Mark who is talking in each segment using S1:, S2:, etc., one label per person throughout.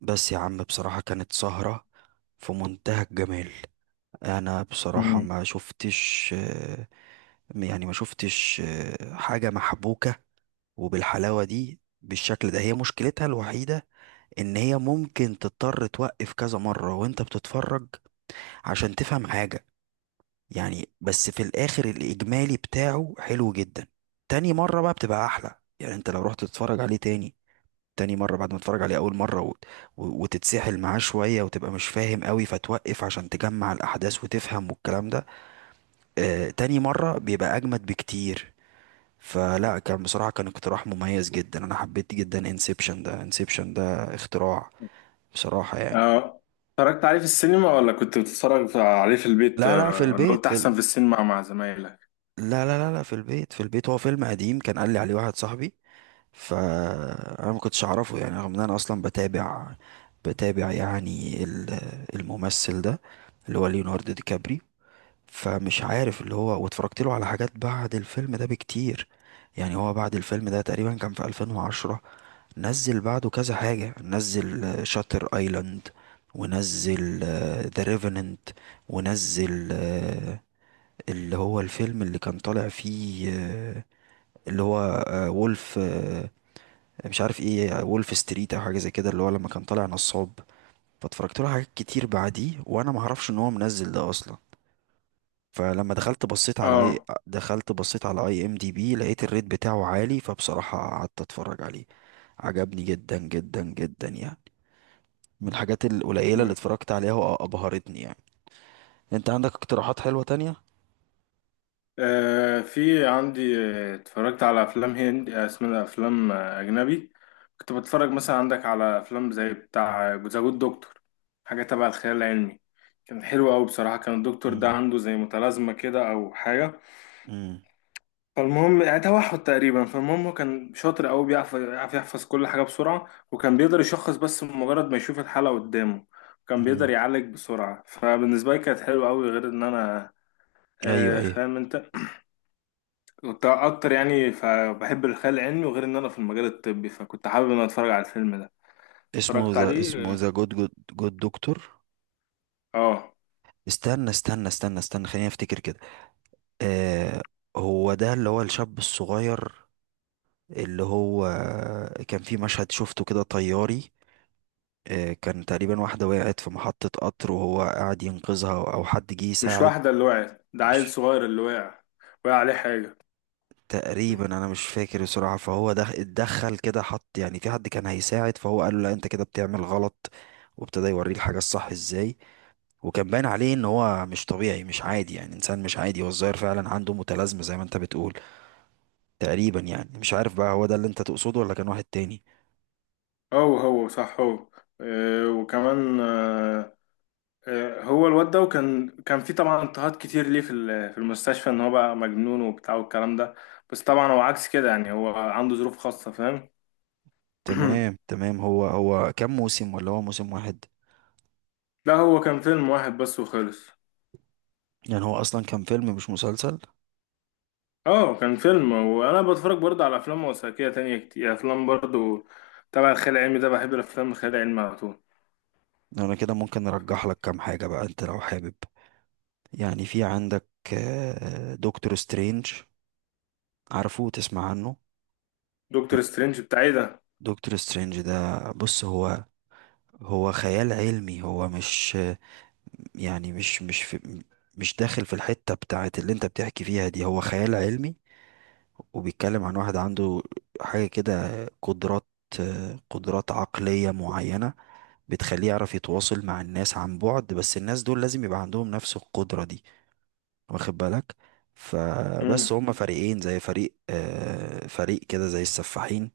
S1: بس يا عم بصراحة كانت سهرة في منتهى الجمال. انا بصراحة
S2: مم.
S1: ما شفتش يعني ما شفتش حاجة محبوكة وبالحلاوة دي بالشكل ده. هي مشكلتها الوحيدة ان هي ممكن تضطر توقف كذا مرة وانت بتتفرج عشان تفهم حاجة. يعني بس في الاخر الاجمالي بتاعه حلو جدا. تاني مرة بقى بتبقى احلى، يعني انت لو رحت تتفرج عليه تاني، تاني مرة بعد ما تتفرج عليه أول مرة و... و... وتتسحل معاه شوية وتبقى مش فاهم قوي فتوقف عشان تجمع الأحداث وتفهم والكلام ده. آه تاني مرة بيبقى أجمد بكتير. فلا كان بصراحة كان اقتراح مميز جدا، أنا حبيت جدا انسبشن ده، انسبشن ده اختراع بصراحة يعني.
S2: آه، اتفرجت عليه في السينما ولا كنت بتتفرج عليه في البيت،
S1: لا في
S2: ولا
S1: البيت
S2: قلت
S1: في
S2: احسن في السينما مع زمايلك؟
S1: لا في البيت، في البيت. هو فيلم قديم كان قال لي عليه واحد صاحبي، فانا ما كنتش اعرفه يعني، رغم ان انا اصلا بتابع يعني الممثل ده اللي هو ليوناردو دي كابري. فمش عارف اللي هو، واتفرجت له على حاجات بعد الفيلم ده بكتير. يعني هو بعد الفيلم ده تقريبا كان في 2010، نزل بعده كذا حاجة، نزل شاتر ايلاند ونزل ذا ريفننت، ونزل اللي هو الفيلم اللي كان طالع فيه اللي هو وولف، مش عارف ايه، وولف ستريت او حاجه زي كده، اللي هو لما كان طالع نصاب. فاتفرجت له حاجات كتير بعديه وانا ما اعرفش ان هو منزل ده اصلا. فلما دخلت بصيت على اي
S2: اه.
S1: دخلت بصيت على اي ام دي بي، لقيت الريت بتاعه عالي، فبصراحه قعدت اتفرج عليه. عجبني جدا جدا جدا يعني، من الحاجات القليله اللي
S2: مم.
S1: اتفرجت عليها وابهرتني يعني. انت عندك اقتراحات حلوه تانية؟
S2: آه، في عندي. اتفرجت على افلام هند، اسمها افلام، اجنبي. كنت بتفرج مثلا عندك على افلام زي بتاع ذا جود دكتور، حاجه تبع الخيال العلمي. كان حلو قوي بصراحه. كان الدكتور ده
S1: امم،
S2: عنده زي متلازمه كده او حاجه.
S1: امم،
S2: فالمهم يعني توحد تقريبا. فالمهم هو كان شاطر قوي، يعرف يحفظ كل حاجه بسرعه، وكان بيقدر يشخص بس مجرد ما يشوف الحاله قدامه. كان بيقدر
S1: امم،
S2: يعالج بسرعه. فبالنسبه لي كانت حلوه قوي، غير ان انا،
S1: ايوه
S2: آه،
S1: ايوه.
S2: فاهم انت، كنت اكتر يعني. فبحب الخيال العلمي، وغير ان انا في المجال الطبي، فكنت حابب ان انا اتفرج على الفيلم ده.
S1: اسمه
S2: اتفرجت
S1: ذا، اسمه
S2: عليه.
S1: ذا جود جود جود دكتور.
S2: اه.
S1: استنى خليني افتكر كده. آه، هو ده اللي هو الشاب الصغير اللي هو كان في مشهد شفته كده طياري. آه كان تقريبا واحدة وقعت في محطة قطر وهو قاعد ينقذها أو حد جه
S2: مش
S1: يساعد.
S2: واحده اللي وقعت ده، عيل
S1: مش،
S2: صغير اللي وقع، وقع عليه حاجه.
S1: تقريبا أنا مش فاكر بصراحة. فهو ده اتدخل كده، حط يعني في حد كان هيساعد، فهو قال له لا أنت كده بتعمل غلط، وابتدى يوريه الحاجة الصح ازاي. وكان باين عليه ان هو مش طبيعي مش عادي، يعني انسان مش عادي، هو الظاهر فعلا عنده متلازمة زي ما انت بتقول تقريبا. يعني مش عارف بقى هو ده اللي انت تقصده ولا كان واحد تاني.
S2: هو هو صح، هو. آه، وكمان، آه. آه، هو الواد ده، وكان كان في طبعا اضطهاد كتير ليه في في المستشفى، ان هو بقى مجنون وبتاع والكلام ده. بس طبعا هو عكس كده يعني. هو عنده ظروف خاصة، فاهم.
S1: تمام تمام. هو هو كام موسم ولا هو موسم واحد؟
S2: لا هو كان فيلم واحد بس وخلص.
S1: يعني هو اصلا كان فيلم مش مسلسل.
S2: اه كان فيلم. وانا بتفرج برضه على افلام وثائقية تانية كتير، افلام برضه تبع الخيال العلمي ده. بحب الافلام الخيال العلمي على طول.
S1: انا كده ممكن ارجح لك كام حاجة بقى انت لو حابب. يعني في عندك دكتور سترينج، عارفه تسمع عنه؟
S2: دكتور
S1: دك-
S2: سترينج بتاع ايه ده؟
S1: دكتور سترينج ده، بص، هو هو خيال علمي، هو مش يعني، مش في، مش داخل في الحتة بتاعت اللي انت بتحكي فيها دي، هو خيال علمي وبيتكلم عن واحد عنده حاجة كده، قدرات، قدرات عقلية معينة بتخليه يعرف يتواصل مع الناس عن بعد، بس الناس دول لازم يبقى عندهم نفس القدرة دي، واخد بالك.
S2: مم.
S1: فبس هما فريقين، زي فريق فريق كده زي السفاحين،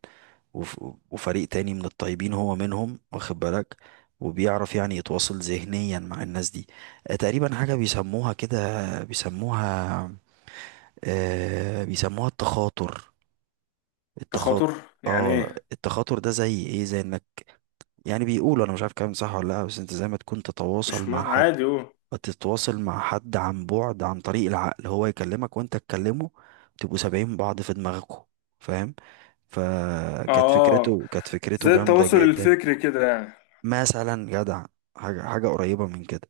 S1: وف- وفريق تاني من الطيبين، هو منهم، واخد بالك. وبيعرف يعني يتواصل ذهنيا مع الناس دي. تقريبا حاجة بيسموها كده، بيسموها، بيسموها التخاطر، التخاطر.
S2: تخاطر؟ يعني
S1: اه
S2: ايه؟
S1: التخاطر ده زي ايه، زي انك يعني، بيقولوا انا مش عارف كلام صح ولا لا، بس انت زي ما تكون تتواصل
S2: مش
S1: مع
S2: ما
S1: حد،
S2: عادي هو.
S1: فتتواصل مع حد عن بعد عن طريق العقل، هو يكلمك وانت تكلمه، تبقوا سابعين بعض في دماغكم، فاهم. فكانت
S2: اه،
S1: فكرته، كانت فكرته
S2: زي
S1: جامدة
S2: التواصل
S1: جدا،
S2: الفكري كده.
S1: مثلا جدع، حاجة، حاجة قريبة من كده.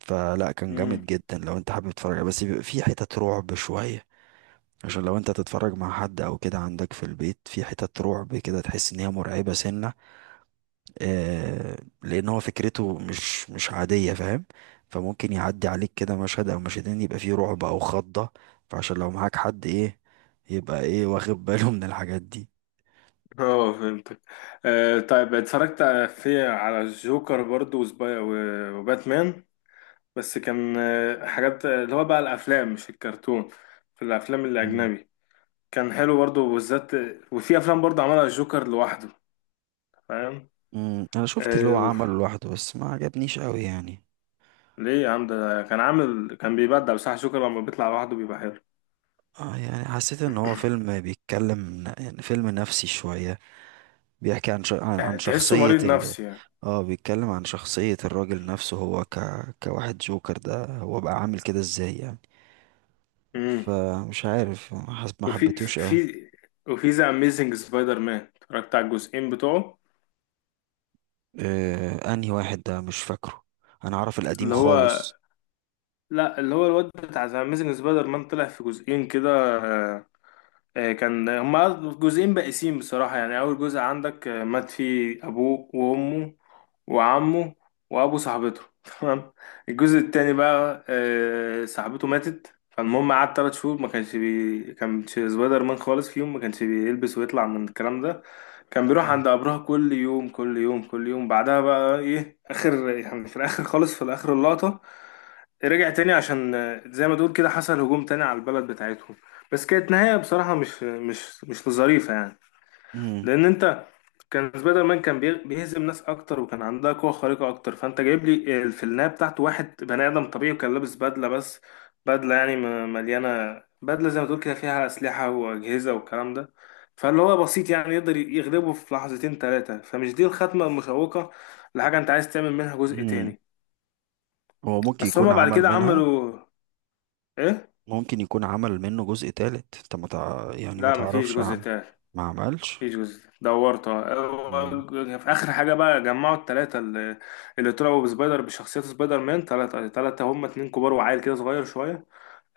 S1: فلا كان
S2: يعني
S1: جامد جدا لو انت حابب تتفرج عليه. بس بيبقى فيه حتت رعب شوية، عشان لو انت تتفرج مع حد او كده عندك في البيت، في حتت رعب كده تحس ان هي مرعبة سنة. آه لان هو فكرته مش مش عادية فاهم. فممكن يعدي عليك كده مشهد او مشهدين يبقى فيه رعب او خضة، فعشان لو معاك حد ايه، يبقى ايه واخد باله من الحاجات دي.
S2: اه فهمتك. آه طيب. اتفرجت في على الجوكر برضو وباتمان. بس كان، آه، حاجات، آه، اللي هو بقى الافلام، مش الكرتون، في الافلام
S1: مم.
S2: الاجنبي. كان حلو برضو بالذات. وفي افلام برضو عملها الجوكر لوحده، فاهم.
S1: مم، انا شفت اللي
S2: آه
S1: هو عمله
S2: وف-
S1: لوحده بس ما عجبنيش قوي يعني.
S2: ليه يا عم؟ ده كان عامل، كان بيبدع بصح. الجوكر لما بيطلع لوحده بيبقى حلو.
S1: اه يعني حسيت ان هو فيلم بيتكلم، يعني فيلم نفسي شوية، بيحكي عن عن عن
S2: تحسه
S1: شخصية
S2: مريض نفسي يعني.
S1: اه بيتكلم عن شخصية الراجل نفسه هو كواحد، جوكر ده هو بقى عامل كده ازاي يعني.
S2: امم.
S1: فمش عارف ما
S2: وفي في
S1: حبيتوش اه.
S2: في- وفي ذا اميزنج سبايدر مان اتفرجت على الجزئين بتوعه.
S1: انهي واحد ده مش فاكره. انا اعرف القديم
S2: اللي هو،
S1: خالص.
S2: لا اللي هو الواد بتاع اميزنج سبايدر مان طلع في جزئين كده. آه. آه، كان هما جزئين بائسين بصراحة يعني. أول جزء عندك، آه، مات فيه أبوه وأمه وعمه وأبو صاحبته تمام. الجزء التاني بقى، آه، صاحبته ماتت. فالمهم قعد تلات شهور ما كانش سبايدر مان خالص فيهم، ما كانش بيلبس ويطلع من الكلام ده. كان بيروح
S1: مم.
S2: عند قبرها كل يوم كل يوم كل يوم. بعدها بقى ايه، اخر يعني في الاخر خالص، في الاخر اللقطة، رجع تاني عشان، آه، زي ما تقول كده حصل هجوم تاني على البلد بتاعتهم. بس كانت نهاية بصراحة مش ظريفة يعني.
S1: امم،
S2: لأن أنت، كان سبايدر مان كان بيهزم ناس أكتر، وكان عندها قوة خارقة أكتر، فأنت جايب لي، آه، في النهاية بتاعته واحد بني آدم طبيعي، وكان لابس بدلة بس. بدلة يعني مليانة، بدلة زي ما تقول كده فيها أسلحة وأجهزة والكلام ده. فاللي هو بسيط يعني، يقدر يغلبه في لحظتين ثلاثة. فمش دي الختمة المشوقة لحاجة أنت عايز تعمل منها جزء
S1: امم.
S2: تاني.
S1: هو ممكن
S2: بس
S1: يكون
S2: هما بعد
S1: عمل
S2: كده
S1: منها،
S2: عملوا إيه؟
S1: ممكن يكون عمل منه جزء تالت، انت ما تع... يعني ما
S2: لا مفيش
S1: تعرفش
S2: جزء تالت.
S1: ما عملش.
S2: مفيش جزء تالت. دورته
S1: مم.
S2: هو- في اخر حاجه بقى جمعوا الثلاثه اللي، اللي طلعوا بسبايدر بشخصيات سبايدر مان ثلاثه. ثلاثه هم، اتنين كبار وعيل كده صغير شويه.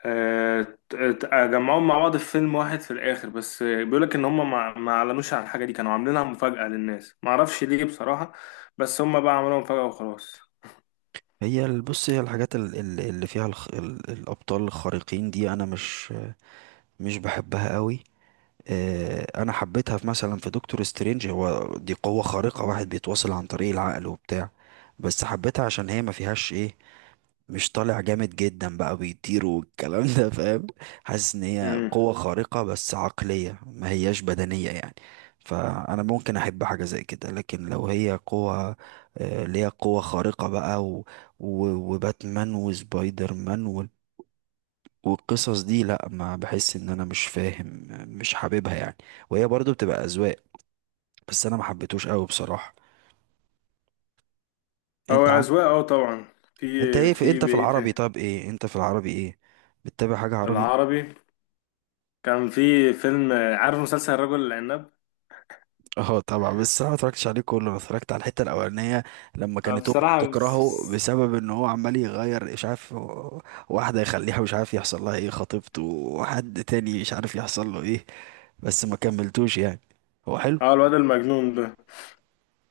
S2: آه. ت- ت- جمعوهم مع بعض في فيلم واحد في الاخر. بس بيقول لك ان هم ما اعلنوش عن الحاجه دي، كانوا عاملينها مفاجاه للناس، ما اعرفش ليه بصراحه. بس هم بقى عملوها مفاجاه وخلاص.
S1: بص هي الحاجات اللي فيها الابطال الخارقين دي انا مش بحبها قوي. انا حبيتها في مثلا في دكتور سترينج، هو دي قوة خارقة، واحد بيتواصل عن طريق العقل وبتاع، بس حبيتها عشان هي ما فيهاش ايه، مش طالع جامد جدا بقى بيطير والكلام ده، فاهم. حاسس ان هي
S2: امم.
S1: قوة خارقة بس عقلية، ما هياش بدنية يعني. فانا ممكن احب حاجة زي كده، لكن لو هي قوة، اللي هي قوة خارقة بقى و... و... وباتمان وسبايدر مان والقصص دي، لا ما بحس، ان انا مش فاهم، مش حاببها يعني. وهي برضو بتبقى اذواق، بس انا ما حبيتهوش قوي بصراحة.
S2: هو
S1: انت عن،
S2: اذواق اه طبعا. في.
S1: انت ايه في،
S2: في
S1: انت في العربي،
S2: بقيه
S1: طب ايه انت في العربي ايه، بتتابع حاجة عربي؟
S2: العربي، كان في فيلم، عارف مسلسل الرجل العناب؟
S1: اه طبعا، بس انا ما اتفرجتش عليه كله، انا اتفرجت على الحتة الاولانية لما
S2: آه،
S1: كانت امه
S2: بصراحة
S1: بتكرهه بسبب ان هو عمال يغير مش عارف واحدة يخليها مش عارف يحصل لها ايه، خطيبته وحد تاني مش عارف يحصل له ايه. بس ما كملتوش يعني، هو حلو.
S2: اه الواد المجنون ده.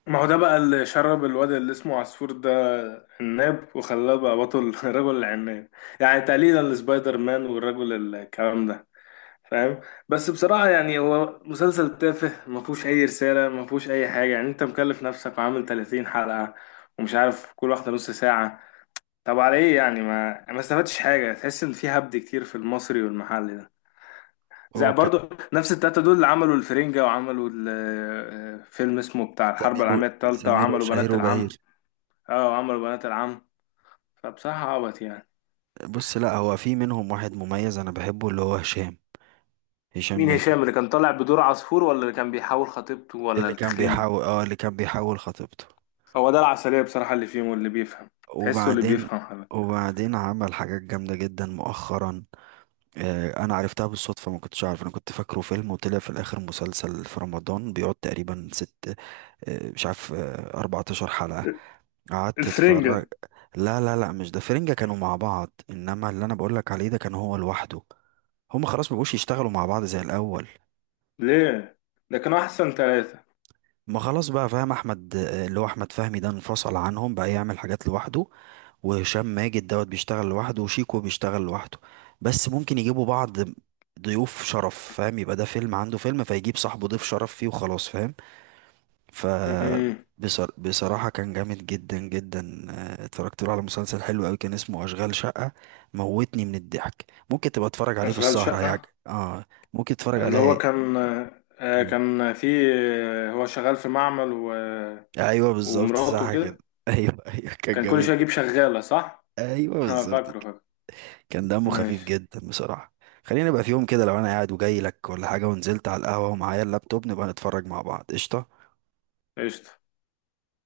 S2: ما هو ده بقى اللي شرب الواد اللي اسمه عصفور ده عناب وخلاه بقى بطل رجل العناب، يعني تقليدا لسبايدر مان والرجل الكلام ده، فاهم. بس بصراحة يعني هو مسلسل تافه، ما فيهوش أي رسالة، ما فيهوش أي حاجة يعني. أنت مكلف نفسك وعامل 30 حلقة، ومش عارف كل واحدة نص ساعة. طب على إيه يعني؟ ما استفدتش حاجة. تحس إن في هبد كتير في المصري والمحلي ده. زي
S1: اوكي.
S2: برضو نفس التلاتة دول، اللي عملوا الفرنجة، وعملوا فيلم اسمه بتاع الحرب
S1: سمير و-
S2: العالمية التالتة،
S1: سمير
S2: وعملوا
S1: وشهير
S2: بنات
S1: وبهير.
S2: العم. اه، وعملوا بنات العم. فبصراحة عبط يعني.
S1: بص لا هو في منهم واحد مميز انا بحبه، اللي هو هشام، هشام
S2: مين
S1: ماجد.
S2: هشام؟ اللي كان طالع بدور عصفور، ولا اللي كان بيحاول خطيبته، ولا
S1: اللي كان
S2: التخين؟
S1: بيحاول، اه اللي كان بيحاول خطيبته.
S2: هو ده العسلية بصراحة اللي فيهم واللي بيفهم. تحسه اللي
S1: وبعدين،
S2: بيفهم حاجة.
S1: وبعدين عمل حاجات جامدة جدا مؤخرا. آه انا عرفتها بالصدفة، ما كنتش عارف، انا كنت فاكره فيلم وطلع في الاخر مسلسل في رمضان، بيقعد تقريبا ست، آه مش عارف، آه 14 حلقة، قعدت اتفرج.
S2: الفرنجة؟
S1: لا لا لا، مش ده، فرنجة كانوا مع بعض، انما اللي انا بقولك عليه ده كان هو لوحده. هما خلاص مبقوش يشتغلوا مع بعض زي الاول.
S2: ليه، ده كانوا أحسن ثلاثة.
S1: ما خلاص بقى فاهم، احمد اللي هو احمد فهمي ده انفصل عنهم بقى يعمل حاجات لوحده، وهشام ماجد دوت بيشتغل لوحده، وشيكو بيشتغل لوحده. بس ممكن يجيبوا بعض ضيوف شرف، فاهم، يبقى ده فيلم عنده فيلم فيجيب صاحبه ضيف شرف فيه وخلاص، فاهم. ف
S2: أمم.
S1: بصراحة كان جامد جدا جدا. اتفرجت له على مسلسل حلو قوي كان اسمه أشغال شقة، موتني من الضحك. ممكن تبقى تتفرج عليه في
S2: أشغال
S1: السهرة
S2: شقة.
S1: هيعجبك اه، ممكن تتفرج
S2: اللي هو
S1: عليه.
S2: كان، آه،
S1: مم.
S2: كان في، آه، هو شغال في معمل و...
S1: ايوه بالظبط
S2: ومراته
S1: صح كده
S2: كده
S1: ايوه ايوه كان
S2: كان كل
S1: جامد.
S2: شويه يجيب شغاله، صح؟
S1: ايوه
S2: اه
S1: بالظبط
S2: فاكره
S1: كده.
S2: فاكره.
S1: كان دمه خفيف
S2: ماشي.
S1: جدا بصراحه. خلينا بقى في يوم كده لو انا قاعد وجاي لك ولا حاجه، ونزلت على القهوه ومعايا اللابتوب نبقى نتفرج مع بعض، قشطه.
S2: قشطه.